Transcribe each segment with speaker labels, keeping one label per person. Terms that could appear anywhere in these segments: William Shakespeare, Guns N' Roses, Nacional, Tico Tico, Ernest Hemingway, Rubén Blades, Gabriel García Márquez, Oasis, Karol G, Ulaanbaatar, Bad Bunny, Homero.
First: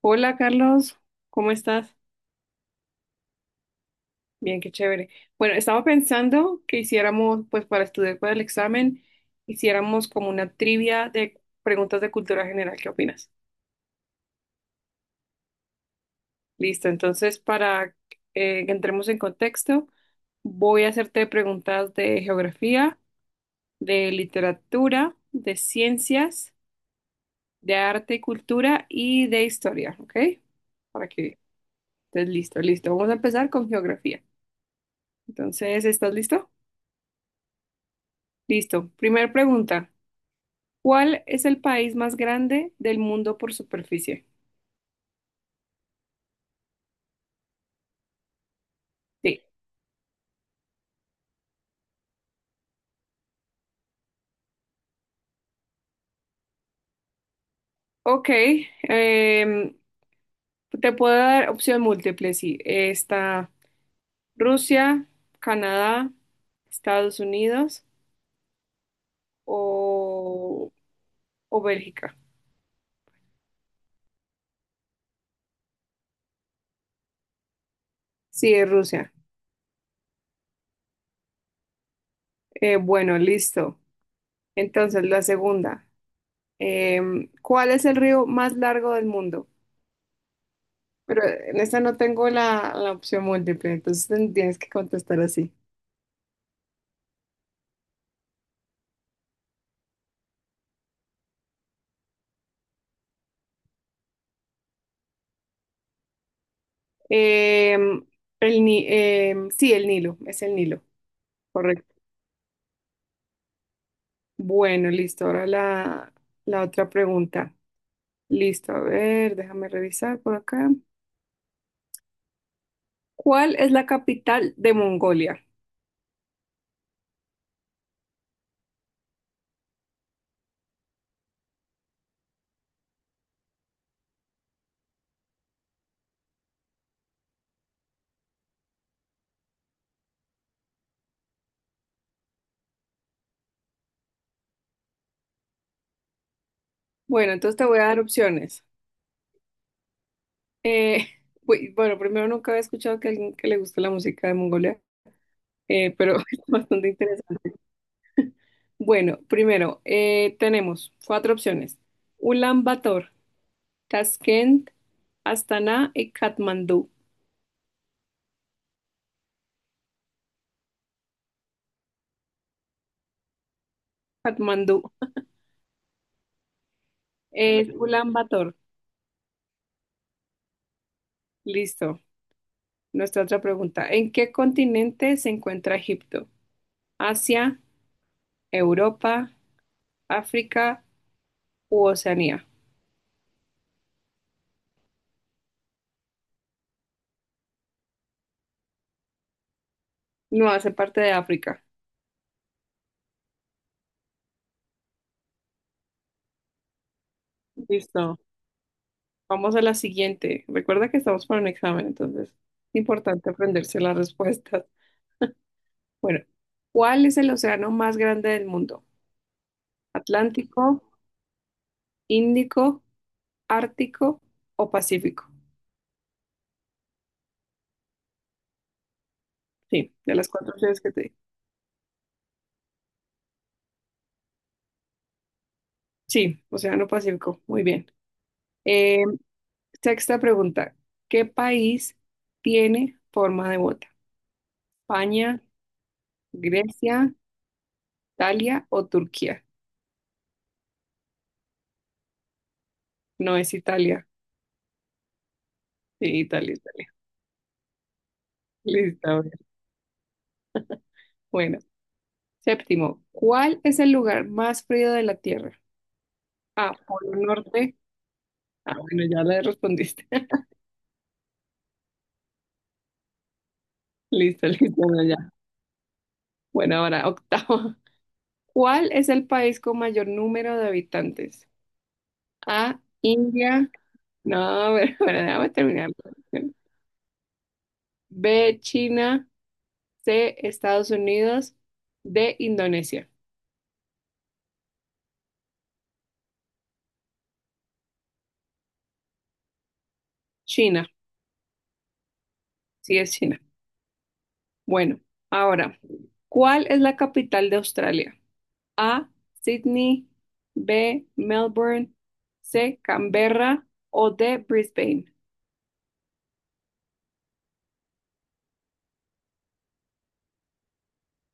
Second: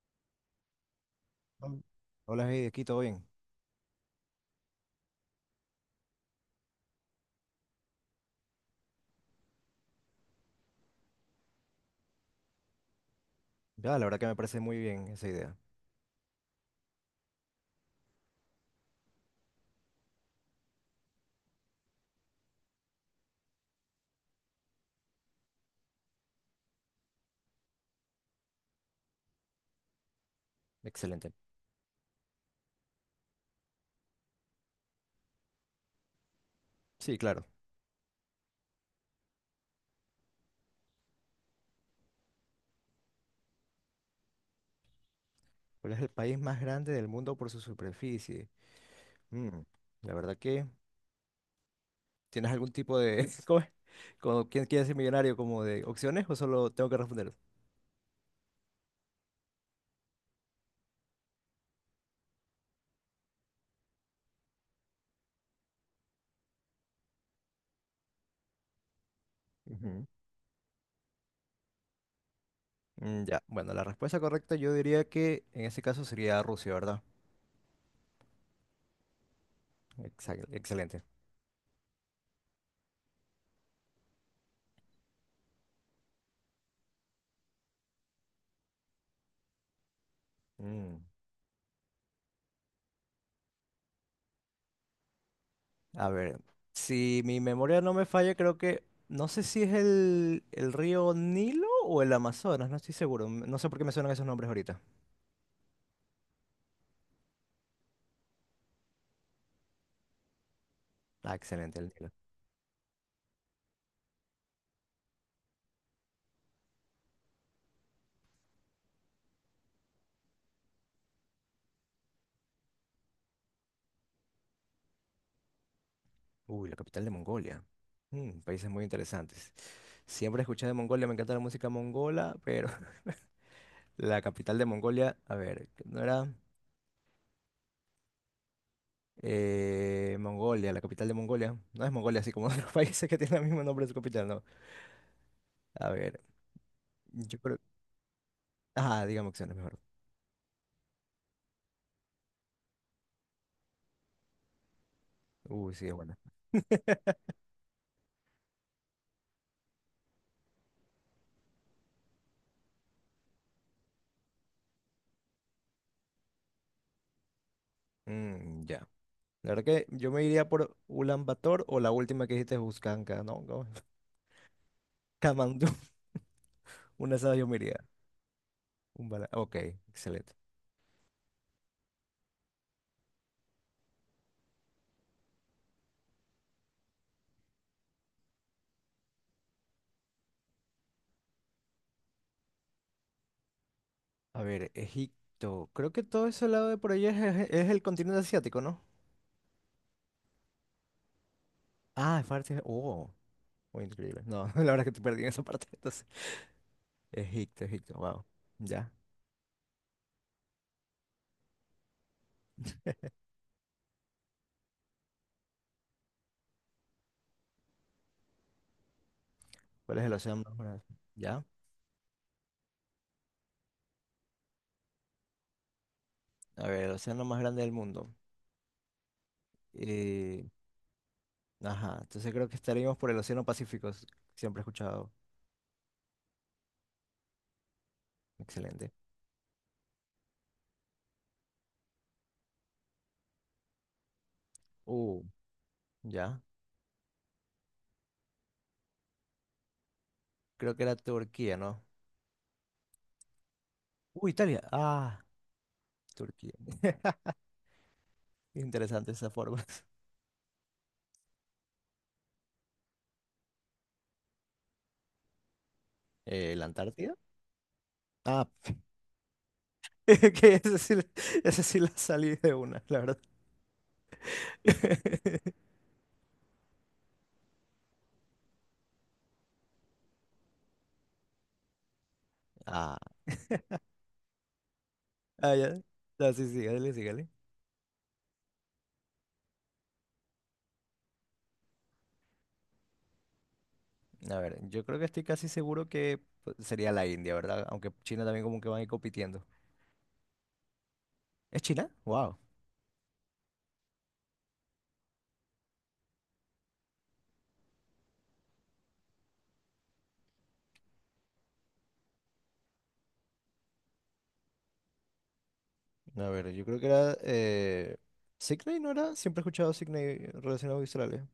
Speaker 1: Hola Carlos, ¿cómo
Speaker 2: Hol-
Speaker 1: estás?
Speaker 2: Hola, hey, aquí todo bien.
Speaker 1: Bien, qué chévere. Bueno, estaba pensando que hiciéramos, pues para estudiar para el examen, hiciéramos como una trivia de preguntas de cultura general. ¿Qué opinas?
Speaker 2: Ya, la verdad que me parece muy bien esa idea.
Speaker 1: Listo, entonces para que entremos en contexto, voy a hacerte preguntas de geografía, de literatura, de ciencias, de arte y cultura y de historia, ¿ok? Para
Speaker 2: Excelente.
Speaker 1: que estés listo, listo. Vamos a empezar con geografía. Entonces, ¿estás listo?
Speaker 2: Sí, claro.
Speaker 1: Listo. Primer pregunta. ¿Cuál es el país más grande del mundo por superficie?
Speaker 2: ¿Cuál es el país más grande del mundo por su superficie?
Speaker 1: Sí.
Speaker 2: Mm, la verdad que ¿tienes algún tipo de... ¿Cómo es? Como, ¿quién quiere ser millonario? ¿Como de opciones o solo tengo que responder?
Speaker 1: Ok, em, te puedo dar opción múltiple, sí. Está Rusia, Canadá, Estados Unidos
Speaker 2: Ujú.
Speaker 1: o, o Bélgica.
Speaker 2: Mm, ya, bueno, la respuesta correcta yo diría que en ese caso sería Rusia, ¿verdad?
Speaker 1: Sí, es Rusia.
Speaker 2: Excelente.
Speaker 1: Bueno, listo. Entonces, la segunda. ¿Cuál es el río más largo del mundo?
Speaker 2: Mm.
Speaker 1: Pero en esta no tengo la opción múltiple, entonces tienes que contestar así.
Speaker 2: A ver, si mi memoria no me falla, creo que, no sé si es el río Nilo o el Amazonas, no estoy seguro. No sé por qué me suenan esos nombres ahorita.
Speaker 1: Em, el, Ni- em, sí, el Nilo, es el Nilo,
Speaker 2: Ah, excelente, el
Speaker 1: correcto.
Speaker 2: Nilo.
Speaker 1: Bueno, listo. La otra pregunta. Listo, a ver, déjame revisar por acá. ¿Cuál es la capital de Mongolia?
Speaker 2: Uy, la capital de Mongolia. Mm, países muy interesantes. Siempre escuché de Mongolia, me encanta la música mongola, pero la capital de Mongolia, a ver, ¿no era Mongolia, la capital de Mongolia? No es Mongolia, así como otros países que tienen el mismo nombre de su capital, no. A ver,
Speaker 1: Bueno,
Speaker 2: yo
Speaker 1: entonces
Speaker 2: creo...
Speaker 1: te voy a dar opciones.
Speaker 2: Ah, digamos que es mejor.
Speaker 1: Eh, bueno, primero nunca había escuchado que alguien que le guste la música de Mongolia,
Speaker 2: Uy, sí, es
Speaker 1: pero
Speaker 2: buena.
Speaker 1: es bastante interesante. Bueno, primero tenemos cuatro opciones. Ulan Bator, Tashkent, Astana y Katmandú.
Speaker 2: Mm, ya. La verdad que yo me iría por Ulaanbaatar o la última que dijiste, Buscanca, ¿no? ¿Cómo?
Speaker 1: Katmandú.
Speaker 2: Kamandú, una de esas yo me
Speaker 1: Es
Speaker 2: iría.
Speaker 1: Ulan Bator.
Speaker 2: Ok, excelente.
Speaker 1: Listo. Nuestra otra pregunta. ¿En qué continente se encuentra Egipto? ¿Asia, Europa, África u Oceanía?
Speaker 2: A ver, Egipto. Creo que todo ese lado de por allá es el continente asiático, ¿no?
Speaker 1: No, hace parte de África.
Speaker 2: Ah, es parte. Oh, muy increíble. No, la verdad es que te perdí en esa parte. Entonces, Egipto, Egipto,
Speaker 1: Listo.
Speaker 2: wow. Ya.
Speaker 1: Vamos a la siguiente. Recuerda que estamos para un examen, entonces es importante aprenderse las respuestas. Bueno, ¿cuál es el océano más grande del mundo?
Speaker 2: ¿Cuál es el océano más
Speaker 1: ¿Atlántico,
Speaker 2: grande? Ya.
Speaker 1: Índico, Ártico o Pacífico?
Speaker 2: A ver, el océano más grande del mundo.
Speaker 1: Sí, de las
Speaker 2: Eh,
Speaker 1: cuatro opciones que te di.
Speaker 2: ajá, entonces creo que estaríamos por el océano Pacífico. Siempre he escuchado.
Speaker 1: Sí, Océano Pacífico, muy bien.
Speaker 2: Excelente.
Speaker 1: Eh, sexta pregunta, ¿qué país tiene forma de bota?
Speaker 2: Uh,
Speaker 1: ¿España,
Speaker 2: ya.
Speaker 1: Grecia, Italia o Turquía?
Speaker 2: Creo que era Turquía, ¿no?
Speaker 1: No es Italia,
Speaker 2: Italia. Ah,
Speaker 1: sí, Italia,
Speaker 2: Turquía.
Speaker 1: Italia.
Speaker 2: Interesante
Speaker 1: Listo,
Speaker 2: esa
Speaker 1: bien,
Speaker 2: forma.
Speaker 1: bueno. Séptimo, ¿cuál es el lugar más frío de la Tierra?
Speaker 2: ¿La
Speaker 1: A, Polo
Speaker 2: Antártida?
Speaker 1: Norte.
Speaker 2: Ah,
Speaker 1: Ah, bueno, ya le respondiste.
Speaker 2: que esa sí, esa sí la salí de una, la verdad.
Speaker 1: Listo, listo, bueno, ya. Bueno, ahora octavo. ¿Cuál es el país con mayor número de habitantes? A,
Speaker 2: Ah,
Speaker 1: India. No, pero bueno, nada más
Speaker 2: ah, ya.
Speaker 1: terminar la
Speaker 2: Ah, sí,
Speaker 1: pregunta.
Speaker 2: sígale, sígale.
Speaker 1: B, China, C, Estados Unidos, D, Indonesia.
Speaker 2: A ver, yo creo que estoy casi seguro que pues, sería la India, ¿verdad? Aunque China también como que van a ir compitiendo.
Speaker 1: China,
Speaker 2: ¿Es China? Wow.
Speaker 1: sí es China. Bueno, ahora, ¿cuál es la capital de Australia? A, Sydney, B, Melbourne, C, Canberra o D, Brisbane.
Speaker 2: A ver, yo creo que era... ¿Sydney no era? Siempre he escuchado Sydney relacionado a Australia.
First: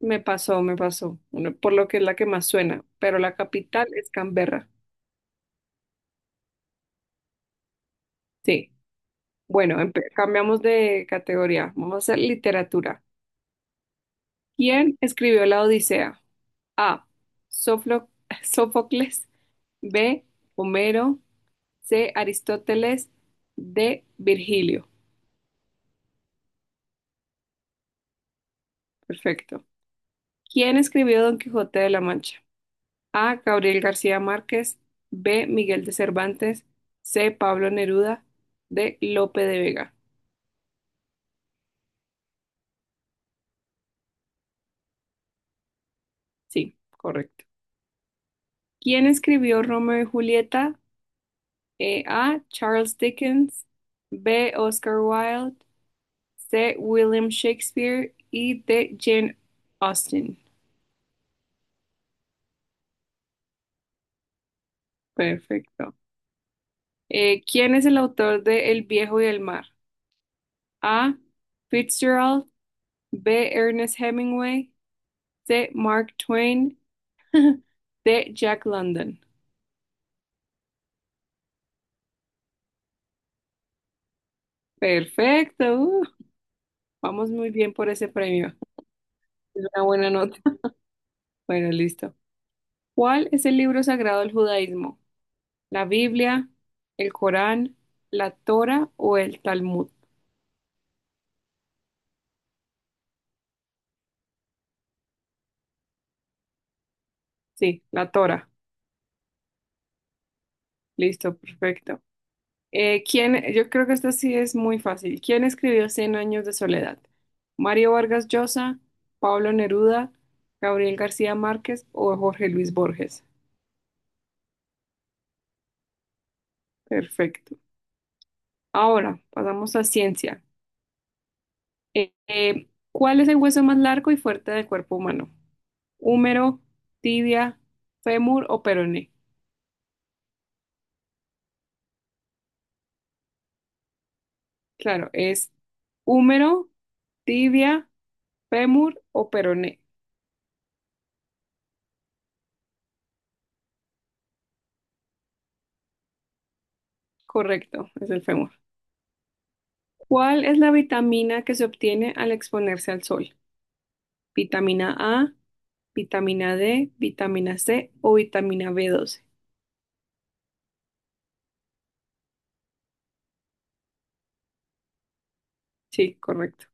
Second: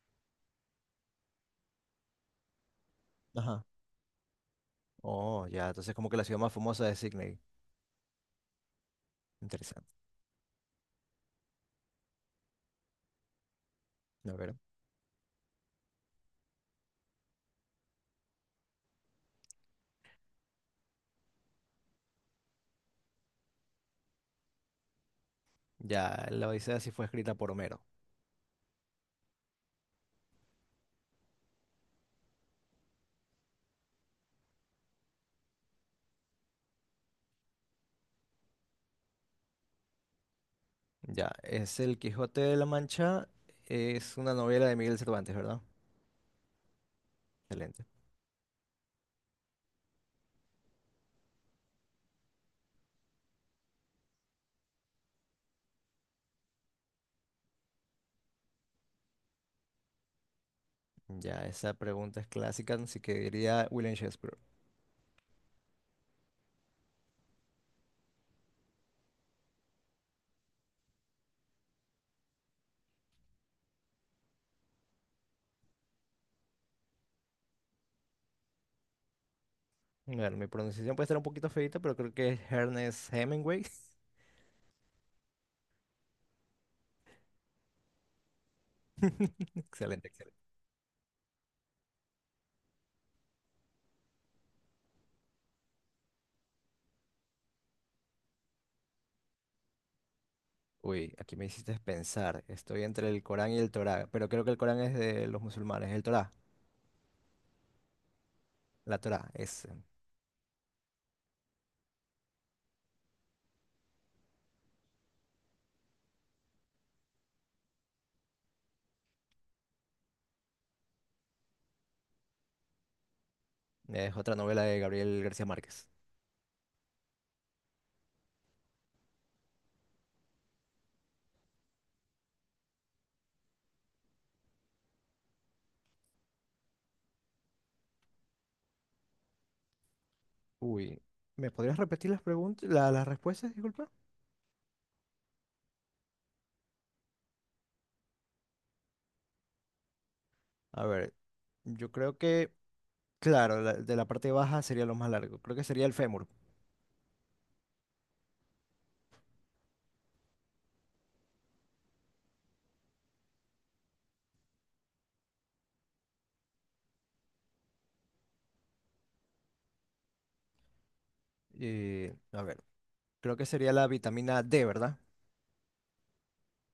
Speaker 1: Me pasó, me pasó. Bueno, por lo que es la que más suena, pero la
Speaker 2: Ajá.
Speaker 1: capital es Canberra.
Speaker 2: Oh, ya, entonces como que la ciudad más famosa es Sydney.
Speaker 1: Sí, bueno,
Speaker 2: Interesante.
Speaker 1: cambiamos de categoría, vamos a hacer literatura.
Speaker 2: A ver.
Speaker 1: ¿Quién escribió la Odisea? A, Soflo- Sófocles. B, Homero. C, Aristóteles. D, Virgilio.
Speaker 2: Ya, la Odisea sí fue escrita por Homero.
Speaker 1: Perfecto. ¿Quién escribió Don Quijote de la Mancha? A, Gabriel García Márquez. B, Miguel de Cervantes. C, Pablo Neruda. D, Lope de Vega.
Speaker 2: Ya, es El Quijote de la Mancha. Es una novela de Miguel Cervantes, ¿verdad?
Speaker 1: Sí, correcto.
Speaker 2: Excelente.
Speaker 1: ¿Quién escribió Romeo y Julieta? E. A, Charles Dickens. B, Oscar Wilde. De William Shakespeare y de Jane Austen.
Speaker 2: Ya, esa pregunta es clásica, así que diría William Shakespeare.
Speaker 1: Perfecto. ¿Quién es el autor de El viejo y el mar? A, Fitzgerald, B, Ernest Hemingway, C, Mark Twain, D, Jack London.
Speaker 2: Bueno, mi pronunciación puede estar un poquito feita, pero creo que es Ernest Hemingway.
Speaker 1: Perfecto. Uh, vamos muy bien por ese premio. Es una
Speaker 2: Excelente,
Speaker 1: buena
Speaker 2: excelente.
Speaker 1: nota. Bueno, listo. ¿Cuál es el libro sagrado del judaísmo? ¿La Biblia, el Corán, la Torah o el Talmud?
Speaker 2: Uy, aquí me hiciste pensar. Estoy entre el Corán y el Torá, pero creo que el Corán es de los musulmanes. El Torá,
Speaker 1: Sí, la Torah.
Speaker 2: la Torá,
Speaker 1: Listo, perfecto. ¿Quién? Yo creo que esta sí es muy fácil. ¿Quién escribió Cien años de soledad? ¿Mario Vargas Llosa, Pablo Neruda, Gabriel García Márquez o Jorge Luis Borges?
Speaker 2: es otra novela de Gabriel García Márquez.
Speaker 1: Perfecto. Ahora, pasamos a ciencia. ¿Cuál es el hueso más largo y fuerte del cuerpo humano? ¿Húmero, tibia, fémur o peroné?
Speaker 2: Uy, ¿me podrías repetir las preguntas, las respuestas, disculpa?
Speaker 1: Claro, es húmero, tibia, fémur o peroné.
Speaker 2: A ver, yo creo que, claro, de la parte baja sería lo más largo. Creo que sería el fémur.
Speaker 1: Correcto, es el fémur. ¿Cuál es la vitamina que se obtiene al exponerse al sol? ¿Vitamina A, vitamina D, vitamina C o vitamina B12?
Speaker 2: Y a ver, creo que sería la vitamina D, ¿verdad?
Speaker 1: Sí, correcto.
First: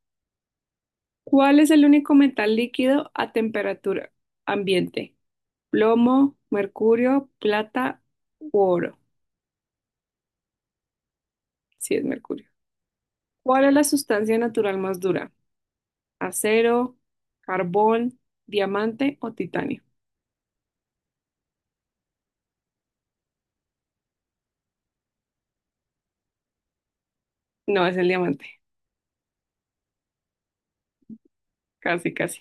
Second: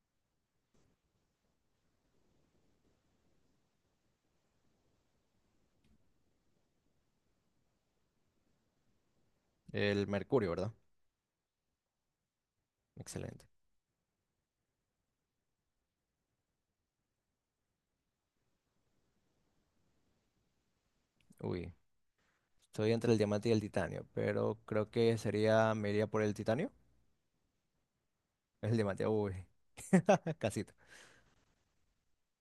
Speaker 1: ¿Cuál es el único metal líquido a temperatura ambiente? ¿Plomo, mercurio, plata u oro?
Speaker 2: El mercurio, ¿verdad?
Speaker 1: Sí, es mercurio.
Speaker 2: Excelente.
Speaker 1: ¿Cuál es la sustancia natural más dura? ¿Acero, carbón, diamante o titanio?
Speaker 2: Uy, estoy entre el diamante y el titanio, pero creo que sería, me iría por el titanio.
Speaker 1: No, es el diamante.
Speaker 2: Es el diamante, uy, casito.
Speaker 1: Casi, casi.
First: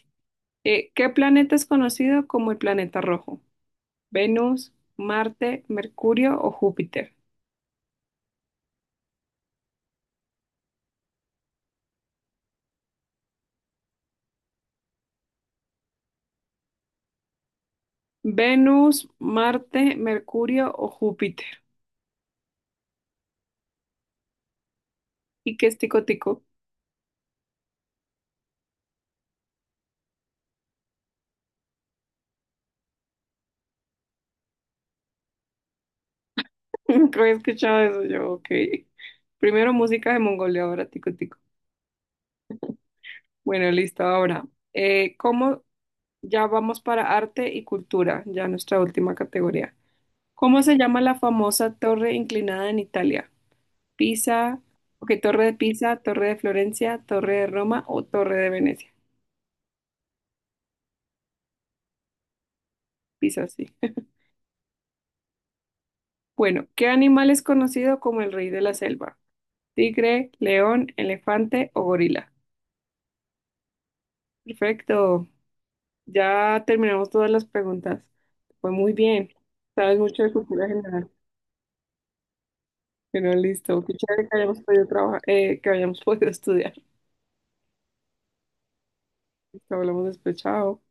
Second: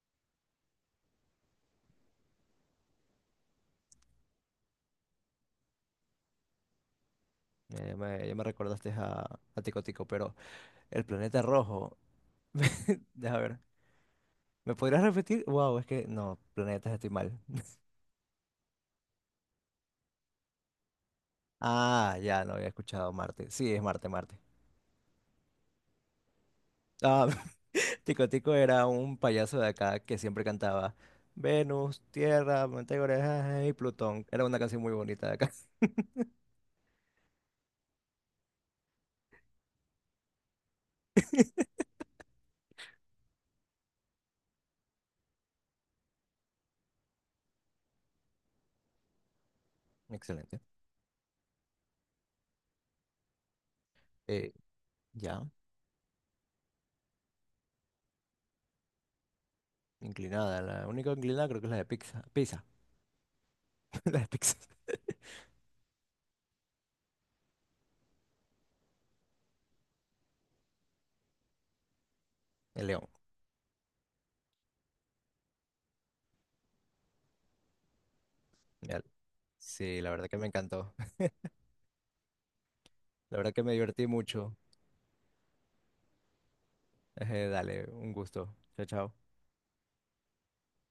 Speaker 1: ¿Qué planeta es conocido como el planeta rojo? Venus, Marte, Mercurio o Júpiter.
Speaker 2: Ya me recordaste a Tico Tico, pero el planeta rojo, deja ver. ¿Me podrías repetir? Wow, es que no, planetas estoy mal.
Speaker 1: Venus, Marte, Mercurio o Júpiter.
Speaker 2: Ah, ya no había escuchado Marte. Sí, es Marte, Marte.
Speaker 1: ¿Y qué es tico tico?
Speaker 2: Ah, Tico Tico era un payaso de acá que siempre cantaba Venus, Tierra, Mantegora y Plutón. Era una canción muy bonita de acá.
Speaker 1: Nunca había escuchado eso yo, ok. Primero música de Mongolia, ahora tico tico. Bueno, listo, ahora, ¿cómo? Ya vamos para arte y cultura, ya nuestra última categoría.
Speaker 2: Excelente.
Speaker 1: ¿Cómo se llama la famosa torre inclinada en Italia?
Speaker 2: Eh,
Speaker 1: Pisa, ok,
Speaker 2: ya,
Speaker 1: Torre de Pisa, Torre de Florencia, Torre de Roma o Torre de Venecia.
Speaker 2: inclinada. La única inclinada creo que es la de Pizza. Pizza.
Speaker 1: Pisa, sí.
Speaker 2: La de Pizza.
Speaker 1: Bueno, ¿qué animal es conocido como el rey de la selva? Tigre, león, elefante o gorila.
Speaker 2: El león.
Speaker 1: Perfecto. Ya terminamos todas las preguntas. Fue muy
Speaker 2: Ya.
Speaker 1: bien. Sabes
Speaker 2: Sí, la
Speaker 1: mucho
Speaker 2: verdad
Speaker 1: de
Speaker 2: que me
Speaker 1: cultura
Speaker 2: encantó.
Speaker 1: general. Bueno,
Speaker 2: La verdad que me
Speaker 1: listo. Qué
Speaker 2: divertí
Speaker 1: chévere que
Speaker 2: mucho.
Speaker 1: hayamos podido trabajar, que hayamos podido estudiar.
Speaker 2: Dale, un gusto. Chao, chao.
Speaker 1: Hablamos después. Chao.